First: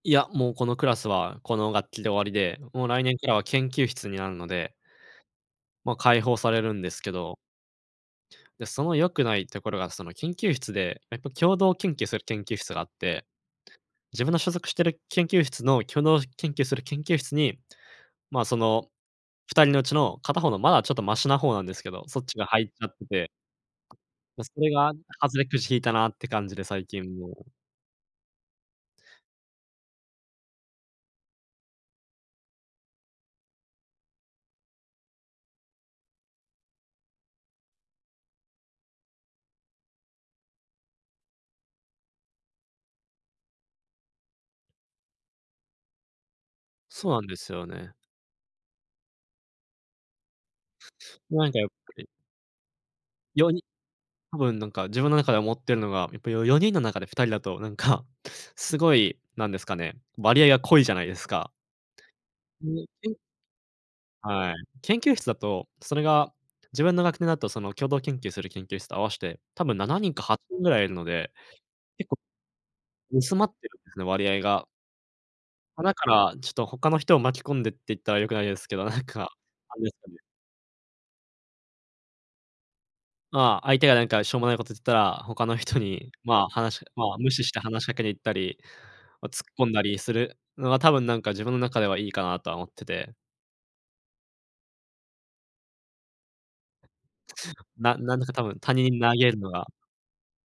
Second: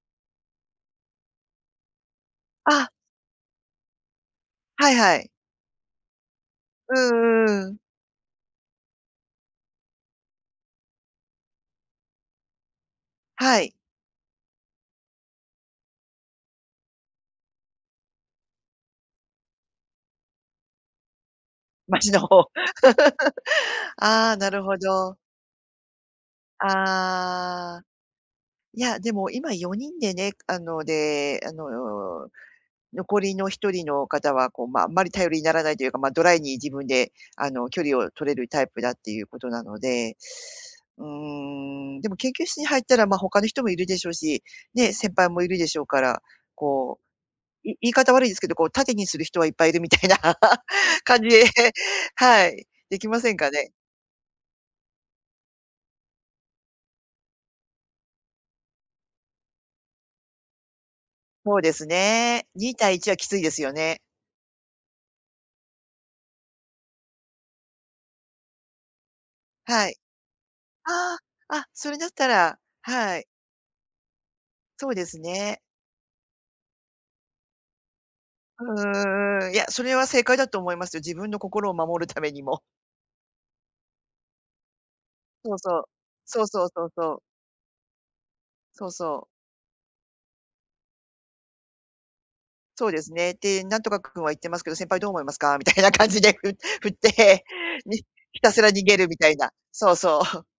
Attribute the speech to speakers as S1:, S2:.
S1: いや、もうこのクラスはこの学期で終わりで、もう
S2: あ。
S1: 来年からは研究室になるので。
S2: はいはい。
S1: ま、解放されるんで
S2: う
S1: すけど。
S2: んうんうん。
S1: で、その良くないところが、その研究室で、やっぱ共同研究する研究室があって、
S2: はい。
S1: 自分の所属してる研究室の共同研究する研究室に、ま、その2人のうちの片方のまだちょっとマシな方なんですけ
S2: マ
S1: ど、
S2: シ
S1: そ
S2: な
S1: っちが
S2: 方。
S1: 入っちゃってて。
S2: ああ、
S1: ま、
S2: な
S1: そ
S2: る
S1: れ
S2: ほ
S1: が
S2: ど。
S1: 外れくじ引いたなって感じで、最近もう
S2: ああ。いや、でも今4人でね、あので、あの、残りの1人の方はこうまああんまり頼りにならないというか、まあドライに自分であの距離を取れるタイプだっていうことなので、うーん、でも研究室に入ったらま他の人もいるでしょうし、ね、先輩もいるでしょうから、こ
S1: そうなんですよ
S2: う、い言
S1: ね。
S2: い方悪いですけど、こう盾にする人はいっぱいいるみたいな感じで、
S1: なんかやっぱり。
S2: はい、できませんか
S1: よに
S2: ね。
S1: 多分なんか自分の中で思っているのが、やっぱりよ4人の中で2人だと、なんか、すごい、なんですかね、割合が濃いじゃないですか？
S2: そうですね、2対1は
S1: [unintelligible]
S2: きついですよね。
S1: はい、研究室だと、それが自分の学年だとその共同研究する研究室と合わして、多分
S2: は
S1: な
S2: い。
S1: なにんか8人ぐらいいるの
S2: あ
S1: で、
S2: あ、あ、それ
S1: けっ
S2: だっ
S1: こ
S2: たら、はい。
S1: 薄まってるんですね、割合が。
S2: そうですね。
S1: ま、だから、ちょっと他の人を巻き込んでって言ったら良くないです
S2: う
S1: けど、なんか、
S2: ーん、いや、
S1: あれ
S2: そ
S1: です
S2: れは
S1: かね。
S2: 正解だと思いますよ。自分の心を守るためにも。
S1: ま、相手がなんかしょうもないこと言ったら、他の
S2: そうそ
S1: 人
S2: う、
S1: に、
S2: そ
S1: ま、
S2: うそう
S1: 話し
S2: そう
S1: ま、
S2: そう。
S1: 無視して話しかけに行ったり、
S2: そうそ
S1: お
S2: う。
S1: 突っ込んだりするのは多分なんか自分の中ではいいかなとは思って
S2: そうです
S1: て。
S2: ね。で、「なんとか君は言ってますけど、先輩どう思いますか？」みたいな感じでふ振って。
S1: な
S2: に
S1: んなんだか
S2: ひ
S1: 多
S2: た
S1: 分、
S2: すら
S1: 他
S2: 逃
S1: 人
S2: げ
S1: に
S2: る
S1: 投
S2: みた
S1: げ
S2: い
S1: るの
S2: な、
S1: が。
S2: そうそう。